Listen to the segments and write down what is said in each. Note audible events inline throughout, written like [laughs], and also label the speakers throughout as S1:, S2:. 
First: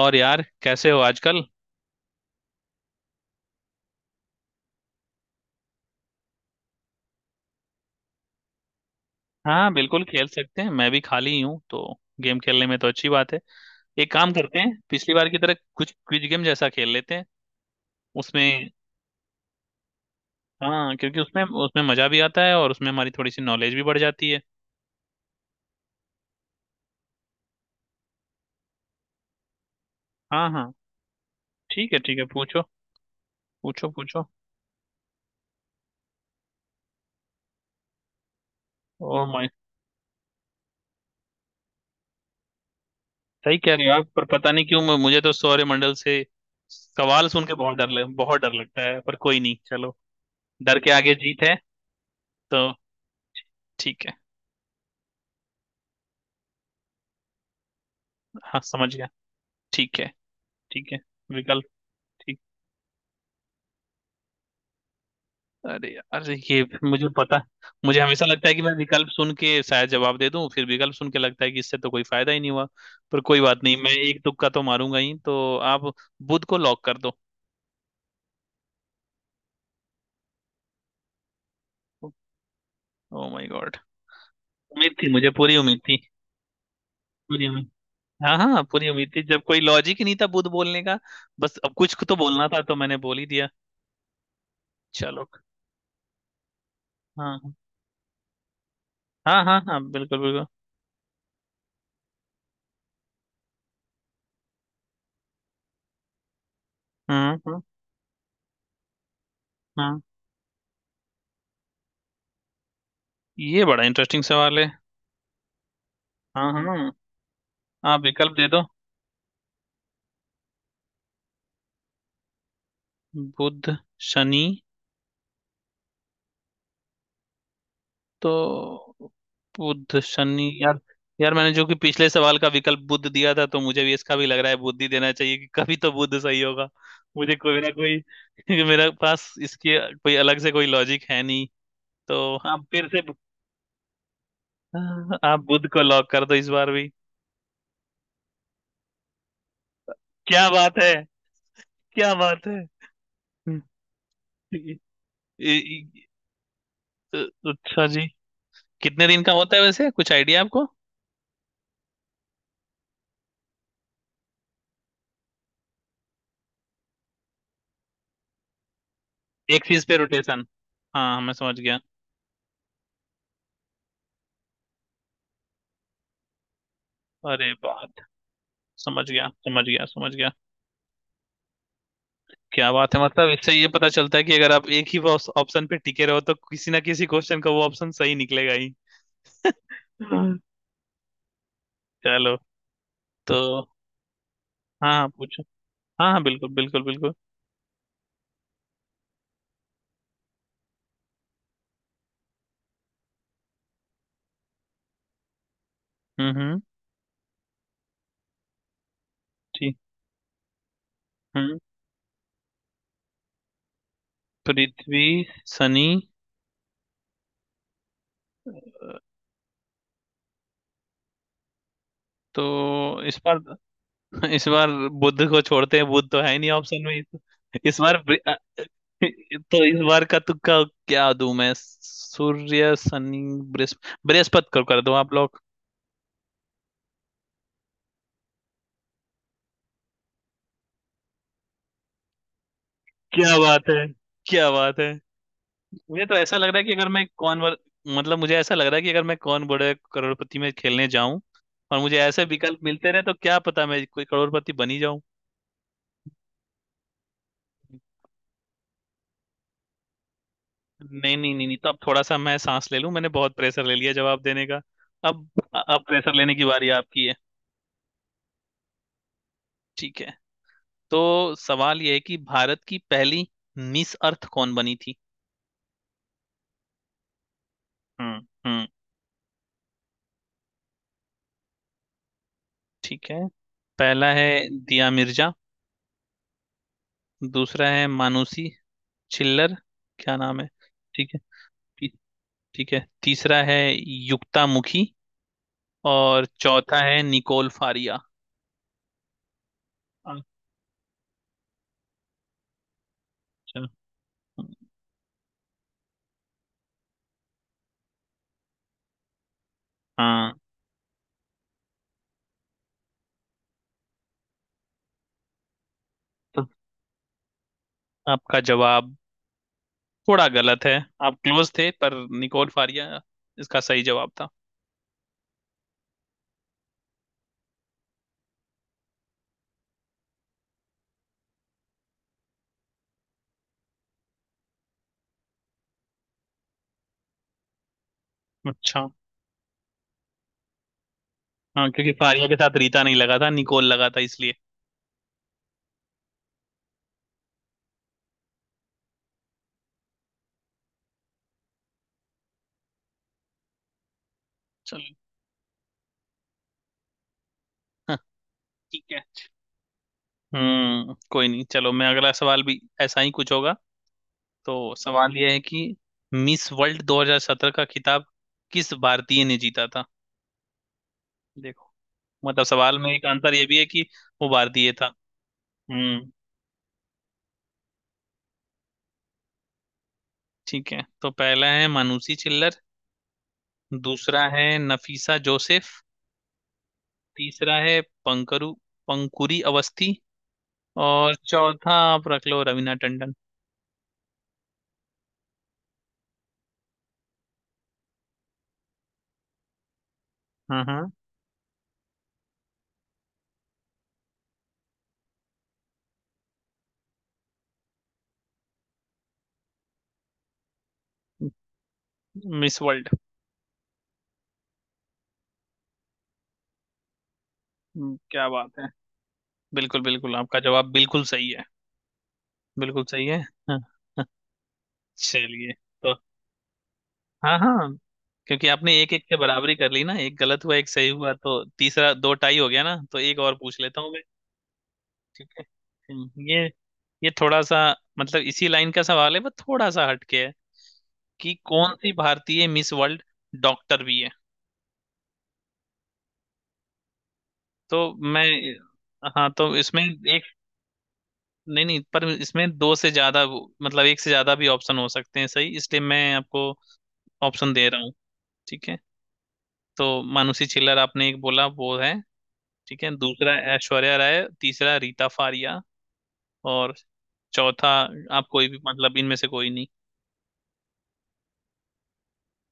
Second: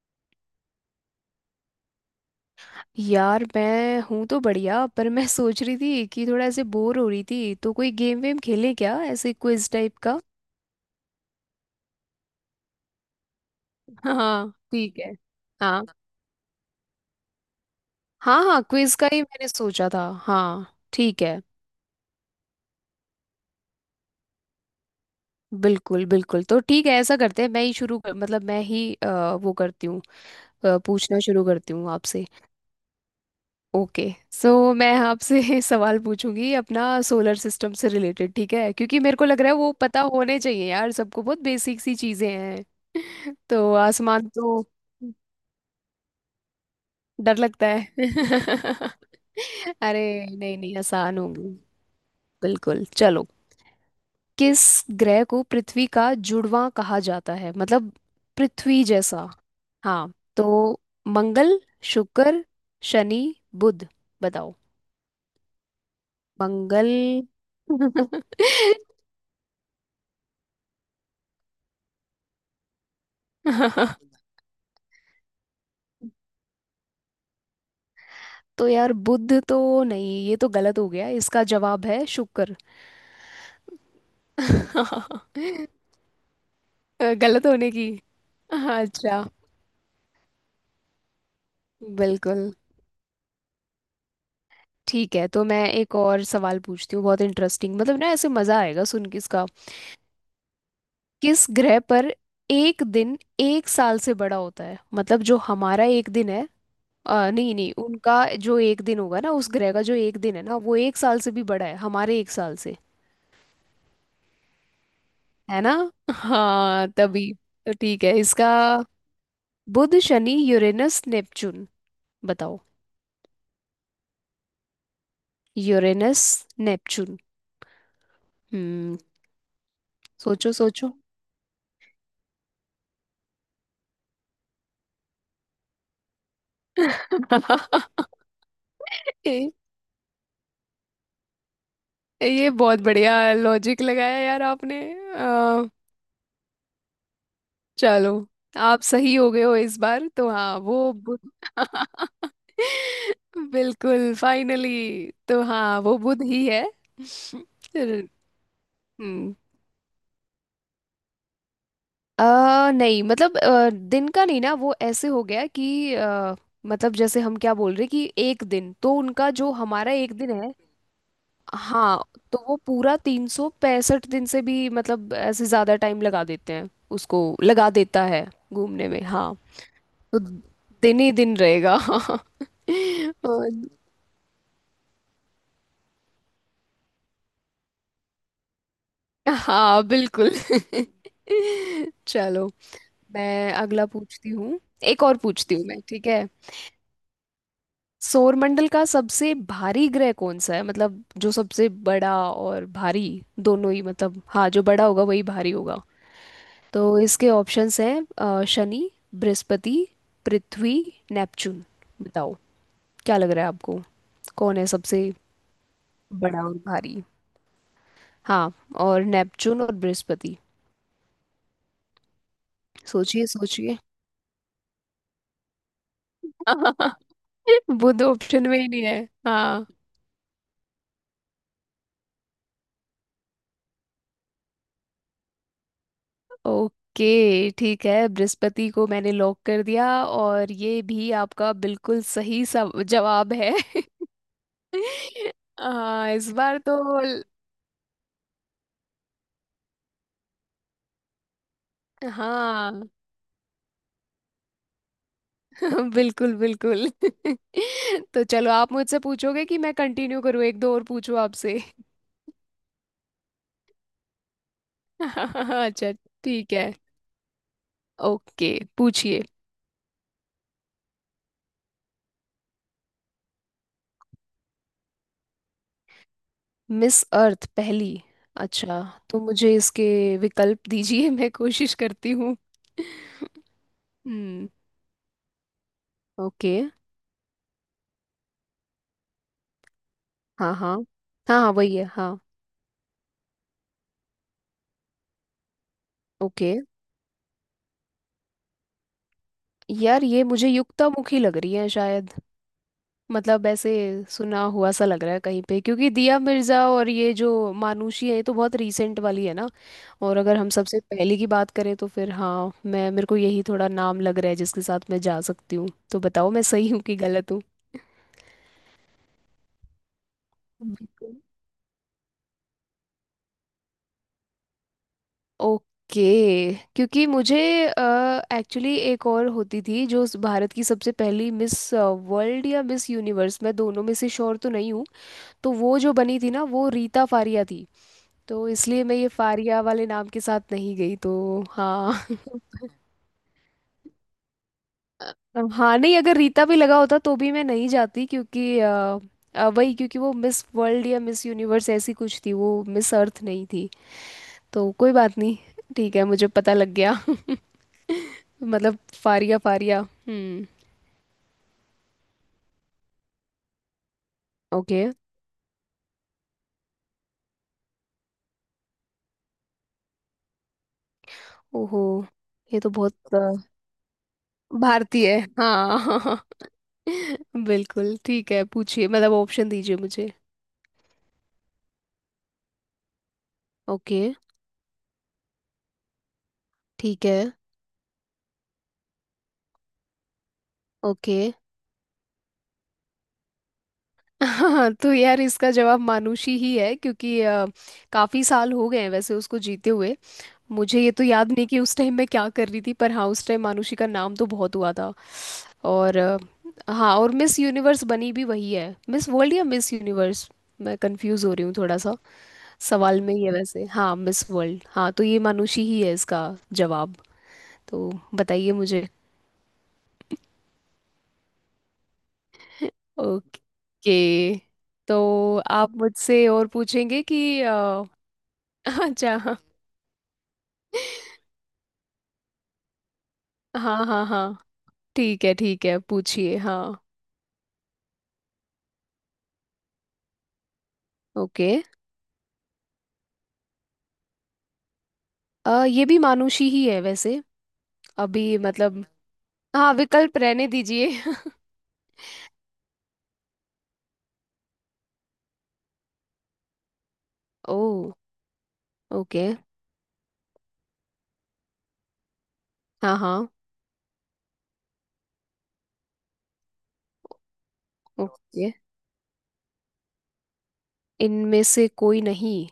S1: और यार कैसे हो आजकल।
S2: यार मैं हूं तो बढ़िया। पर मैं सोच रही थी कि थोड़ा ऐसे बोर हो रही थी, तो कोई गेम वेम खेलें क्या, ऐसे क्विज
S1: हाँ
S2: टाइप
S1: बिल्कुल
S2: का।
S1: खेल सकते हैं। मैं भी खाली ही हूँ तो गेम खेलने में तो अच्छी बात है। एक काम
S2: हाँ
S1: करते हैं,
S2: ठीक है।
S1: पिछली बार की तरह
S2: हाँ।
S1: कुछ क्विज गेम जैसा खेल लेते हैं
S2: हाँ हाँ
S1: उसमें।
S2: क्विज का ही मैंने सोचा था। हाँ
S1: हाँ क्योंकि
S2: ठीक है।
S1: उसमें उसमें मजा भी आता है और उसमें हमारी थोड़ी सी नॉलेज भी बढ़ जाती है।
S2: बिल्कुल बिल्कुल। तो ठीक है, ऐसा करते हैं। मैं ही शुरू कर, मतलब मैं ही वो करती हूँ।
S1: हाँ हाँ,
S2: पूछना शुरू करती हूँ
S1: ठीक है। ठीक है,
S2: आपसे।
S1: पूछो। पूछो
S2: ओके।
S1: पूछो।
S2: सो मैं आपसे [laughs] सवाल पूछूंगी, अपना सोलर सिस्टम से रिलेटेड ठीक है, क्योंकि मेरे
S1: ओ
S2: को लग
S1: माय,
S2: रहा है वो पता होने चाहिए यार सबको, बहुत बेसिक सी चीजें हैं। [laughs]
S1: सही
S2: तो
S1: कह रहे हो आप, पर
S2: आसमान
S1: पता
S2: तो।
S1: नहीं क्यों मुझे तो सौरमंडल से सवाल
S2: डर
S1: सुन के
S2: लगता है। [laughs]
S1: बहुत डर लगता है, पर कोई नहीं, चलो।
S2: अरे नहीं नहीं,
S1: डर के आगे
S2: आसान
S1: जीत
S2: होंगी।
S1: है। तो
S2: बिल्कुल चलो।
S1: ठीक है।
S2: किस ग्रह को पृथ्वी का जुड़वां कहा जाता है, मतलब
S1: हाँ
S2: पृथ्वी
S1: समझ गया।
S2: जैसा।
S1: ठीक है
S2: हाँ तो
S1: ठीक है।
S2: मंगल,
S1: विकल्प। ठीक।
S2: शुक्र, शनि, बुध। बताओ।
S1: अरे यार ये,
S2: मंगल।
S1: मुझे पता। मुझे हमेशा लगता
S2: [laughs]
S1: है कि मैं विकल्प सुन के शायद जवाब दे दूं, फिर विकल्प सुन के लगता है कि इससे तो कोई फायदा ही नहीं हुआ। पर कोई बात नहीं, मैं एक तुक्का तो मारूंगा ही। तो आप बुध को लॉक कर दो।
S2: तो यार बुध तो नहीं, ये तो गलत हो गया। इसका जवाब है शुक्र।
S1: ओ माय गॉड, उम्मीद थी, मुझे पूरी उम्मीद थी।
S2: [laughs] गलत
S1: पूरी उम्मीद।
S2: होने की।
S1: हाँ हाँ, पूरी उम्मीद थी,
S2: अच्छा।
S1: जब कोई लॉजिक ही नहीं था बुध बोलने का। बस अब कुछ तो
S2: बिल्कुल।
S1: बोलना था तो मैंने बोल ही दिया।
S2: ठीक
S1: चलो।
S2: है, तो मैं एक और सवाल पूछती हूँ, बहुत
S1: हाँ
S2: इंटरेस्टिंग, मतलब ना ऐसे मजा आएगा सुन के
S1: हाँ
S2: इसका।
S1: हाँ हाँ, बिल्कुल बिल्कुल।
S2: किस ग्रह पर एक दिन एक साल से बड़ा होता है, मतलब जो हमारा एक दिन है।
S1: हम्म
S2: नहीं
S1: हम्म
S2: नहीं, उनका जो एक दिन होगा ना, उस ग्रह का जो
S1: हम्म।
S2: एक दिन है ना, वो एक साल से भी बड़ा है हमारे एक साल से।
S1: ये बड़ा इंटरेस्टिंग सवाल है।
S2: है ना।
S1: हाँ
S2: हाँ
S1: हाँ,
S2: तभी। तो
S1: आप
S2: ठीक है
S1: विकल्प
S2: इसका।
S1: दे दो।
S2: बुध, शनि, यूरेनस, नेपच्यून। बताओ।
S1: बुध शनि,
S2: यूरेनस, नेपच्यून।
S1: तो
S2: हम्म।
S1: बुध शनि
S2: सोचो
S1: यार।
S2: सोचो।
S1: यार मैंने जो कि पिछले सवाल का विकल्प बुध दिया था, तो मुझे भी इसका भी लग रहा है बुध ही देना चाहिए कि कभी तो बुध सही होगा।
S2: [laughs]
S1: मुझे कोई ना कोई [laughs] मेरे पास
S2: ये
S1: इसकी कोई अलग से कोई लॉजिक है नहीं। तो
S2: ये
S1: आप
S2: बहुत
S1: फिर से
S2: बढ़िया लॉजिक लगाया यार आपने।
S1: [laughs] आप बुध को लॉक कर दो इस बार भी।
S2: चलो। आप सही हो गए हो इस बार तो।
S1: क्या
S2: हाँ
S1: बात है।
S2: वो बुध।
S1: क्या
S2: [laughs]
S1: बात है [laughs] हम्म,
S2: बिल्कुल फाइनली।
S1: इ-
S2: तो
S1: इ-
S2: हाँ वो
S1: इ-
S2: बुध ही है।
S1: अच्छा
S2: [laughs]
S1: जी, कितने दिन का
S2: हम्म।
S1: होता है वैसे, कुछ आइडिया आपको?
S2: नहीं मतलब दिन का नहीं ना, वो ऐसे हो गया कि मतलब जैसे हम क्या बोल रहे कि एक दिन तो उनका जो
S1: एक चीज
S2: हमारा
S1: पे
S2: एक दिन
S1: रोटेशन,
S2: है।
S1: हाँ मैं समझ गया।
S2: हाँ तो वो पूरा 365 दिन से भी, मतलब ऐसे ज़्यादा टाइम लगा देते हैं, उसको
S1: अरे
S2: लगा
S1: वाह,
S2: देता है घूमने में
S1: समझ गया
S2: हाँ।
S1: समझ गया समझ
S2: तो
S1: गया।
S2: दिन ही दिन रहेगा हाँ।
S1: क्या बात है,
S2: [laughs]
S1: मतलब इससे ये
S2: और-
S1: पता चलता है कि अगर आप एक ही ऑप्शन पे टिके रहो तो किसी ना किसी क्वेश्चन का वो ऑप्शन सही निकलेगा ही।
S2: हाँ बिल्कुल।
S1: हाँ।
S2: [laughs]
S1: चलो।
S2: चलो।
S1: तो
S2: मैं अगला पूछती हूँ।
S1: हाँ
S2: एक
S1: हाँ,
S2: और
S1: पूछो।
S2: पूछती हूँ मैं, ठीक
S1: हाँ हाँ,
S2: है।
S1: बिल्कुल बिल्कुल बिल्कुल।
S2: सौरमंडल का सबसे भारी ग्रह कौन सा है, मतलब जो सबसे बड़ा और भारी दोनों ही, मतलब हाँ जो बड़ा होगा वही भारी होगा।
S1: हम्म।
S2: तो इसके ऑप्शंस हैं शनि,
S1: ठीक।
S2: बृहस्पति, पृथ्वी,
S1: हम्म।
S2: नेपच्यून। बताओ। क्या लग रहा है आपको, कौन है
S1: पृथ्वी
S2: सबसे
S1: शनि।
S2: बड़ा और भारी, हाँ, और नेपच्यून और बृहस्पति।
S1: तो इस
S2: सोचिए
S1: बार,
S2: सोचिए।
S1: इस बार बुध को छोड़ते हैं, बुध तो है ही नहीं ऑप्शन में इस,
S2: [laughs]
S1: इस बार
S2: बुध
S1: बृ-
S2: ऑप्शन में ही नहीं है।
S1: तो
S2: हाँ।
S1: इस बार का तुक्का क्या दूं मैं? सूर्य शनि, बृहस्पति को कर दो आप लोग।
S2: ओके ठीक है, बृहस्पति को मैंने लॉक कर दिया और ये भी आपका बिल्कुल सही सब जवाब
S1: क्या
S2: है।
S1: बात
S2: [laughs]
S1: है, क्या बात है। मुझे
S2: आ,
S1: तो
S2: इस
S1: ऐसा लग रहा
S2: बार
S1: है कि अगर
S2: तो
S1: मैं
S2: ल-
S1: कौन वर... मतलब मुझे ऐसा लग रहा है कि अगर मैं कौन बड़े करोड़पति में खेलने जाऊं और मुझे ऐसे विकल्प
S2: हाँ।
S1: मिलते रहे तो क्या पता मैं कोई करोड़पति बन ही जाऊं।
S2: [laughs] बिल्कुल बिल्कुल। [laughs] तो चलो, आप मुझसे पूछोगे कि मैं कंटिन्यू करूँ, एक दो और
S1: नहीं
S2: पूछूं
S1: नहीं नहीं नहीं
S2: आपसे।
S1: तो अब थोड़ा सा मैं सांस ले लूं, मैंने बहुत प्रेशर ले लिया जवाब देने का। अब
S2: [laughs]
S1: अब
S2: अच्छा।
S1: प्रेशर लेने की
S2: ठीक है
S1: बारी आपकी है।
S2: ओके पूछिए।
S1: ठीक है, तो सवाल ये है कि भारत की पहली मिस अर्थ कौन बनी थी।
S2: मिस अर्थ पहली।
S1: हम्म हम्म।
S2: अच्छा। तो मुझे इसके विकल्प दीजिए, मैं कोशिश करती हूँ। [laughs]
S1: ठीक है, पहला है
S2: हम्म।
S1: दिया मिर्जा,
S2: ओके।
S1: दूसरा है मानुषी चिल्लर, क्या नाम है।
S2: हाँ हाँ
S1: ठीक है,
S2: हाँ हाँ वही है
S1: ती-
S2: हाँ।
S1: ठीक है, तीसरा है युक्ता मुखी, और
S2: ओके।
S1: चौथा है निकोल फारिया।
S2: यार
S1: अच्छा
S2: ये मुझे युक्तामुखी लग रही है शायद, मतलब ऐसे सुना हुआ सा लग रहा है कहीं पे, क्योंकि दिया मिर्जा और ये जो मानुषी है, ये तो बहुत रीसेंट वाली है ना। और
S1: हाँ,
S2: अगर हम सबसे पहले की बात करें तो फिर हाँ, मैं मेरे को यही थोड़ा नाम लग रहा है जिसके साथ मैं जा सकती हूँ। तो बताओ मैं
S1: तो
S2: सही हूँ कि गलत हूँ।
S1: आपका जवाब थोड़ा गलत है।
S2: बिल्कुल।
S1: आप क्लोज थे, पर निकोल फारिया इसका सही जवाब था।
S2: ओके, क्योंकि मुझे एक्चुअली एक और होती थी, जो उस भारत की सबसे पहली मिस वर्ल्ड या मिस यूनिवर्स, मैं दोनों में से श्योर तो नहीं हूँ। तो वो जो बनी थी ना, वो रीता फारिया थी। तो इसलिए
S1: अच्छा
S2: मैं ये फारिया वाले नाम के साथ नहीं गई, तो
S1: हाँ, क्योंकि
S2: हाँ।
S1: फारिया के
S2: [laughs]
S1: साथ रीता नहीं लगा था, निकोल लगा था, इसलिए।
S2: हाँ नहीं, अगर रीता भी लगा होता तो भी मैं नहीं जाती, क्योंकि वही, क्योंकि वो मिस वर्ल्ड या मिस यूनिवर्स ऐसी कुछ थी, वो मिस अर्थ नहीं थी। तो
S1: चलो।
S2: कोई बात नहीं। ठीक है, मुझे पता लग गया। [laughs]
S1: हाँ,
S2: मतलब
S1: ठीक है।
S2: फारिया फारिया हम्म।
S1: हम्म, कोई नहीं, चलो मैं अगला सवाल भी ऐसा ही कुछ होगा। तो
S2: ओके।
S1: सवाल यह है कि मिस वर्ल्ड 2017 का खिताब किस भारतीय ने जीता था। देखो,
S2: ओहो।
S1: मतलब
S2: ये तो
S1: सवाल में एक
S2: बहुत
S1: आंसर ये भी है कि वो भारतीय था।
S2: भारतीय है
S1: हम्म।
S2: हाँ। [laughs] बिल्कुल ठीक है, पूछिए, मतलब ऑप्शन दीजिए मुझे।
S1: ठीक है, तो पहला है मानुषी चिल्लर,
S2: ओके।
S1: दूसरा है नफीसा जोसेफ,
S2: ठीक है।
S1: तीसरा है पंकरू पंकुरी अवस्थी, और
S2: ओके।
S1: चौथा आप रख लो रवीना टंडन।
S2: [laughs] हाँ तो यार इसका जवाब मानुषी ही है, क्योंकि काफी साल हो गए हैं वैसे उसको जीते हुए।
S1: हाँ
S2: मुझे
S1: हाँ
S2: ये तो याद नहीं कि उस टाइम मैं क्या कर रही थी, पर हाँ उस टाइम मानुषी का नाम तो बहुत हुआ था। और हाँ, और मिस यूनिवर्स बनी भी वही है, मिस वर्ल्ड या मिस यूनिवर्स, मैं कंफ्यूज हो रही हूँ थोड़ा सा।
S1: Miss world.
S2: सवाल में ही है वैसे, हाँ मिस वर्ल्ड, हाँ तो ये मानुषी ही है इसका जवाब। तो
S1: क्या
S2: बताइए
S1: बात है,
S2: मुझे।
S1: बिल्कुल बिल्कुल, आपका जवाब बिल्कुल सही है, बिल्कुल सही है। हाँ, हाँ,
S2: ओके। तो
S1: चलिए।
S2: आप
S1: तो
S2: मुझसे और पूछेंगे
S1: हाँ
S2: कि
S1: हाँ, क्योंकि आपने
S2: [laughs]
S1: एक एक
S2: अच्छा
S1: से
S2: हाँ
S1: बराबरी कर ली ना, एक गलत हुआ एक सही हुआ, तो तीसरा दो टाई हो गया ना, तो एक और पूछ लेता
S2: हाँ
S1: हूँ।
S2: हाँ हाँ ठीक
S1: ठीक
S2: है
S1: है।
S2: ठीक है,
S1: हम्म,
S2: पूछिए
S1: ये
S2: हाँ।
S1: ये थोड़ा सा, मतलब इसी लाइन का सवाल है बट थोड़ा सा हटके है, कि
S2: ओके।
S1: कौन सी भारतीय मिस वर्ल्ड डॉक्टर भी है।
S2: ये भी मानुषी ही है वैसे,
S1: तो मैं,
S2: अभी मतलब।
S1: हाँ तो
S2: हाँ
S1: इसमें
S2: विकल्प
S1: एक,
S2: रहने दीजिए। [laughs]
S1: नहीं नहीं, पर इसमें दो से ज्यादा वो- मतलब एक से ज्यादा भी ऑप्शन हो सकते हैं सही, इसलिए मैं आपको ऑप्शन
S2: ओ
S1: दे रहा हूँ। ठीक है,
S2: ओके।
S1: तो मानुषी छिल्लर आपने एक बोला वो है, ठीक है,
S2: हाँ हाँ।
S1: दूसरा ऐश्वर्या राय, तीसरा रीता फारिया, और चौथा आप कोई
S2: ओके।
S1: भी, मतलब इनमें से कोई नहीं।
S2: इनमें से कोई नहीं।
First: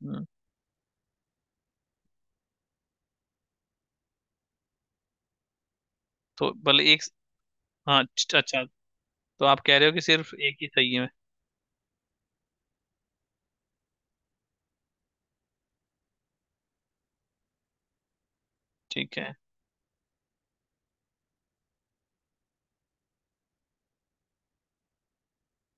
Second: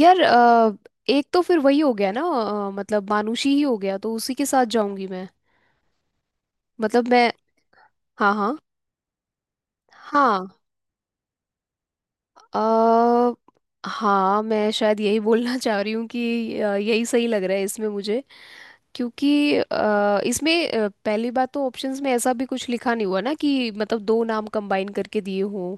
S2: यार
S1: हम्म,
S2: एक तो फिर वही हो गया ना, मतलब मानुषी ही हो गया, तो उसी के साथ जाऊंगी मैं,
S1: तो भले एक,
S2: मतलब मैं।
S1: हाँ
S2: हाँ हाँ
S1: अच्छा। तो आप कह रहे हो कि सिर्फ
S2: हाँ।
S1: एक ही सही है?
S2: अ, हाँ मैं शायद यही बोलना [laughs] चाह रही हूँ कि यही सही लग रहा है इसमें मुझे।
S1: ठीक
S2: क्योंकि
S1: है।
S2: इसमें पहली बात तो ऑप्शंस में ऐसा भी कुछ लिखा नहीं हुआ ना कि मतलब दो नाम कंबाइन करके दिए हों।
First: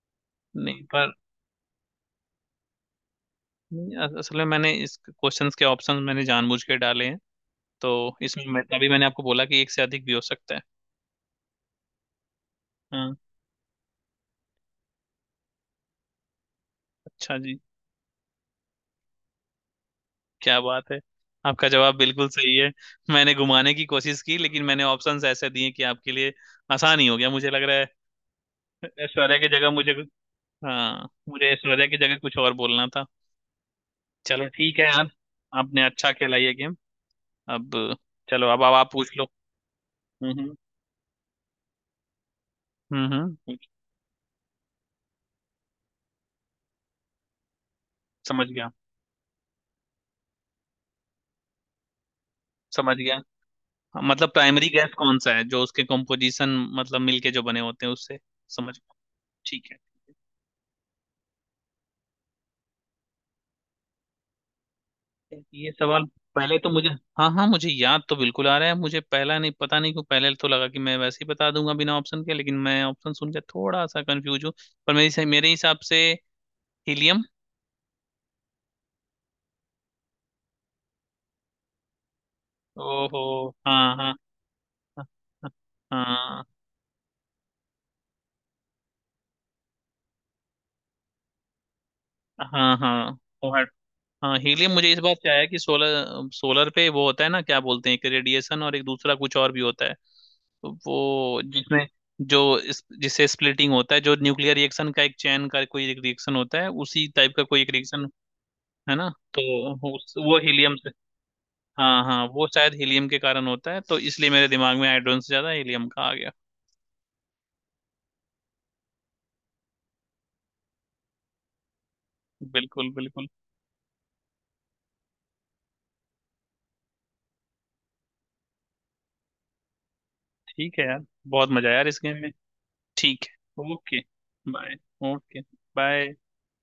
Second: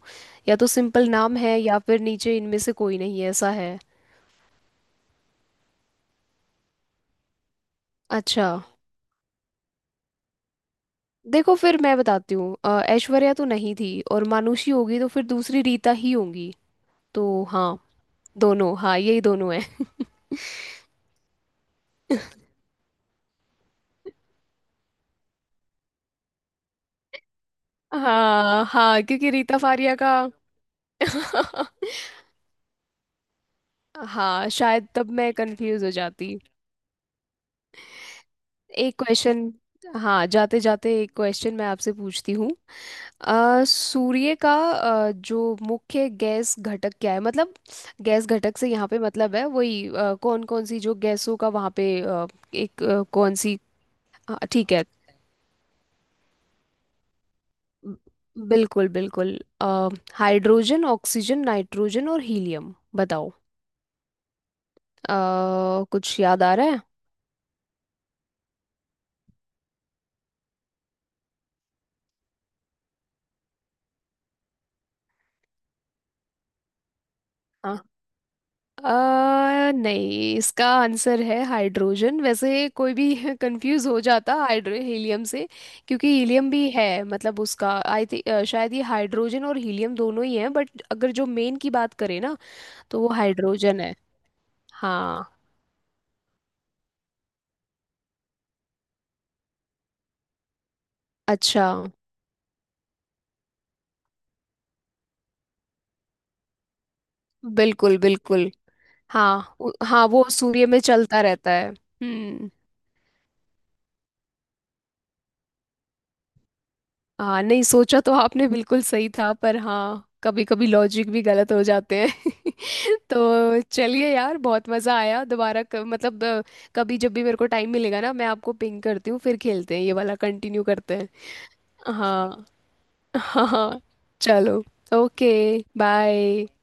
S2: या तो
S1: नहीं
S2: सिंपल
S1: पर
S2: नाम है या फिर नीचे इनमें से कोई नहीं है ऐसा है।
S1: नहीं, अस- असल में मैंने इस क्वेश्चंस के ऑप्शन मैंने जानबूझ के डाले हैं। तो इसमें
S2: अच्छा
S1: मैं तभी मैंने आपको बोला कि एक से अधिक भी हो सकता है।
S2: देखो, फिर मैं बताती हूँ।
S1: हाँ
S2: ऐश्वर्या तो नहीं थी और मानुषी होगी, तो फिर दूसरी रीता ही होगी।
S1: अच्छा
S2: तो
S1: जी।
S2: हाँ दोनों, हाँ यही दोनों है। [laughs]
S1: क्या बात है, आपका जवाब बिल्कुल सही है। मैंने घुमाने की कोशिश की, लेकिन मैंने ऑप्शंस ऐसे दिए कि आपके लिए आसान ही हो गया मुझे लग रहा है।
S2: हाँ हाँ, क्योंकि
S1: ऐश्वर्या की
S2: रीता
S1: जगह मुझे
S2: फारिया
S1: कुछ,
S2: का।
S1: हाँ मुझे ऐश्वर्या की जगह कुछ और बोलना था। चलो
S2: हाँ
S1: ठीक है
S2: शायद
S1: यार,
S2: तब मैं
S1: आपने
S2: कंफ्यूज हो
S1: अच्छा
S2: जाती।
S1: खेला ये गेम। अब, चलो अब आप
S2: एक
S1: पूछ लो।
S2: क्वेश्चन, हाँ
S1: हम्म
S2: जाते जाते एक क्वेश्चन मैं आपसे पूछती हूँ।
S1: हम्म हम्म हम्म।
S2: सूर्य का जो मुख्य गैस घटक क्या है, मतलब गैस
S1: समझ
S2: घटक से
S1: गया
S2: यहाँ पे मतलब है वही, कौन कौन सी जो गैसों का वहाँ पे एक
S1: समझ गया,
S2: कौन सी,
S1: मतलब
S2: हाँ
S1: प्राइमरी
S2: ठीक है।
S1: गैस कौन सा है जो उसके कंपोजिशन, मतलब मिलके जो बने होते हैं
S2: ब-
S1: उससे। समझ
S2: बिल्कुल
S1: गया।
S2: बिल्कुल।
S1: ठीक
S2: अ,
S1: है ठीक
S2: हाइड्रोजन, ऑक्सीजन, नाइट्रोजन और हीलियम। बताओ। अ,
S1: है। ये सवाल,
S2: कुछ याद आ
S1: पहले तो
S2: रहा
S1: मुझे, हाँ हाँ मुझे याद तो बिल्कुल आ रहा है, मुझे पहला, नहीं पता नहीं क्यों पहले तो लगा कि मैं वैसे ही बता दूंगा बिना ऑप्शन के, लेकिन मैं ऑप्शन सुन के थोड़ा सा कंफ्यूज हूँ। पर मेरे हिसाब से हीलियम।
S2: है। नहीं, इसका आंसर है हाइड्रोजन। वैसे कोई भी
S1: ओहो,
S2: [laughs] कंफ्यूज
S1: हाँ
S2: हो
S1: हाँ
S2: जाता हाइड्रो हीलियम से। क्योंकि
S1: हाँ
S2: हीलियम भी है, मतलब उसका। आई थिंक शायद ये हाइड्रोजन और हीलियम दोनों ही हैं, बट अगर जो मेन की बात करें ना,
S1: हाँ, हाँ
S2: तो वो
S1: हाँ। हाँ,
S2: हाइड्रोजन है।
S1: हाँ हीलियम मुझे इस बात से
S2: हाँ
S1: आया कि सोलर सोलर पे वो होता है ना, क्या बोलते हैं, एक रेडिएशन और एक दूसरा कुछ और भी होता है। तो वो
S2: अच्छा,
S1: जिसमें, जिससे स्प्लिटिंग होता है, जो न्यूक्लियर रिएक्शन का एक चैन का कोई एक रिएक्शन होता है, उसी टाइप का कोई एक
S2: बिल्कुल
S1: रिएक्शन
S2: बिल्कुल।
S1: है ना,
S2: हाँ
S1: तो
S2: हाँ वो
S1: वो
S2: सूर्य
S1: हीलियम
S2: में
S1: से।
S2: चलता रहता है
S1: हाँ हाँ वो
S2: हम्म।
S1: शायद हीलियम के कारण होता है, तो इसलिए मेरे दिमाग में हाइड्रोजन से ज्यादा हीलियम का आ गया।
S2: हाँ, नहीं सोचा तो आपने बिल्कुल सही था, पर हाँ कभी कभी लॉजिक भी गलत हो जाते हैं।
S1: बिल्कुल
S2: [laughs]
S1: बिल्कुल।
S2: तो चलिए यार, बहुत मज़ा आया दोबारा, मतलब कभी जब भी मेरे को टाइम मिलेगा ना, मैं आपको पिंग करती हूँ, फिर खेलते हैं, ये वाला कंटिन्यू
S1: ठीक है
S2: करते
S1: यार,
S2: हैं।
S1: बहुत मजा आया यार इस गेम में।
S2: हाँ
S1: ठीक
S2: हाँ
S1: है,
S2: हाँ
S1: ओके।
S2: चलो
S1: bye.
S2: Okay
S1: okay. Bye.
S2: Bye.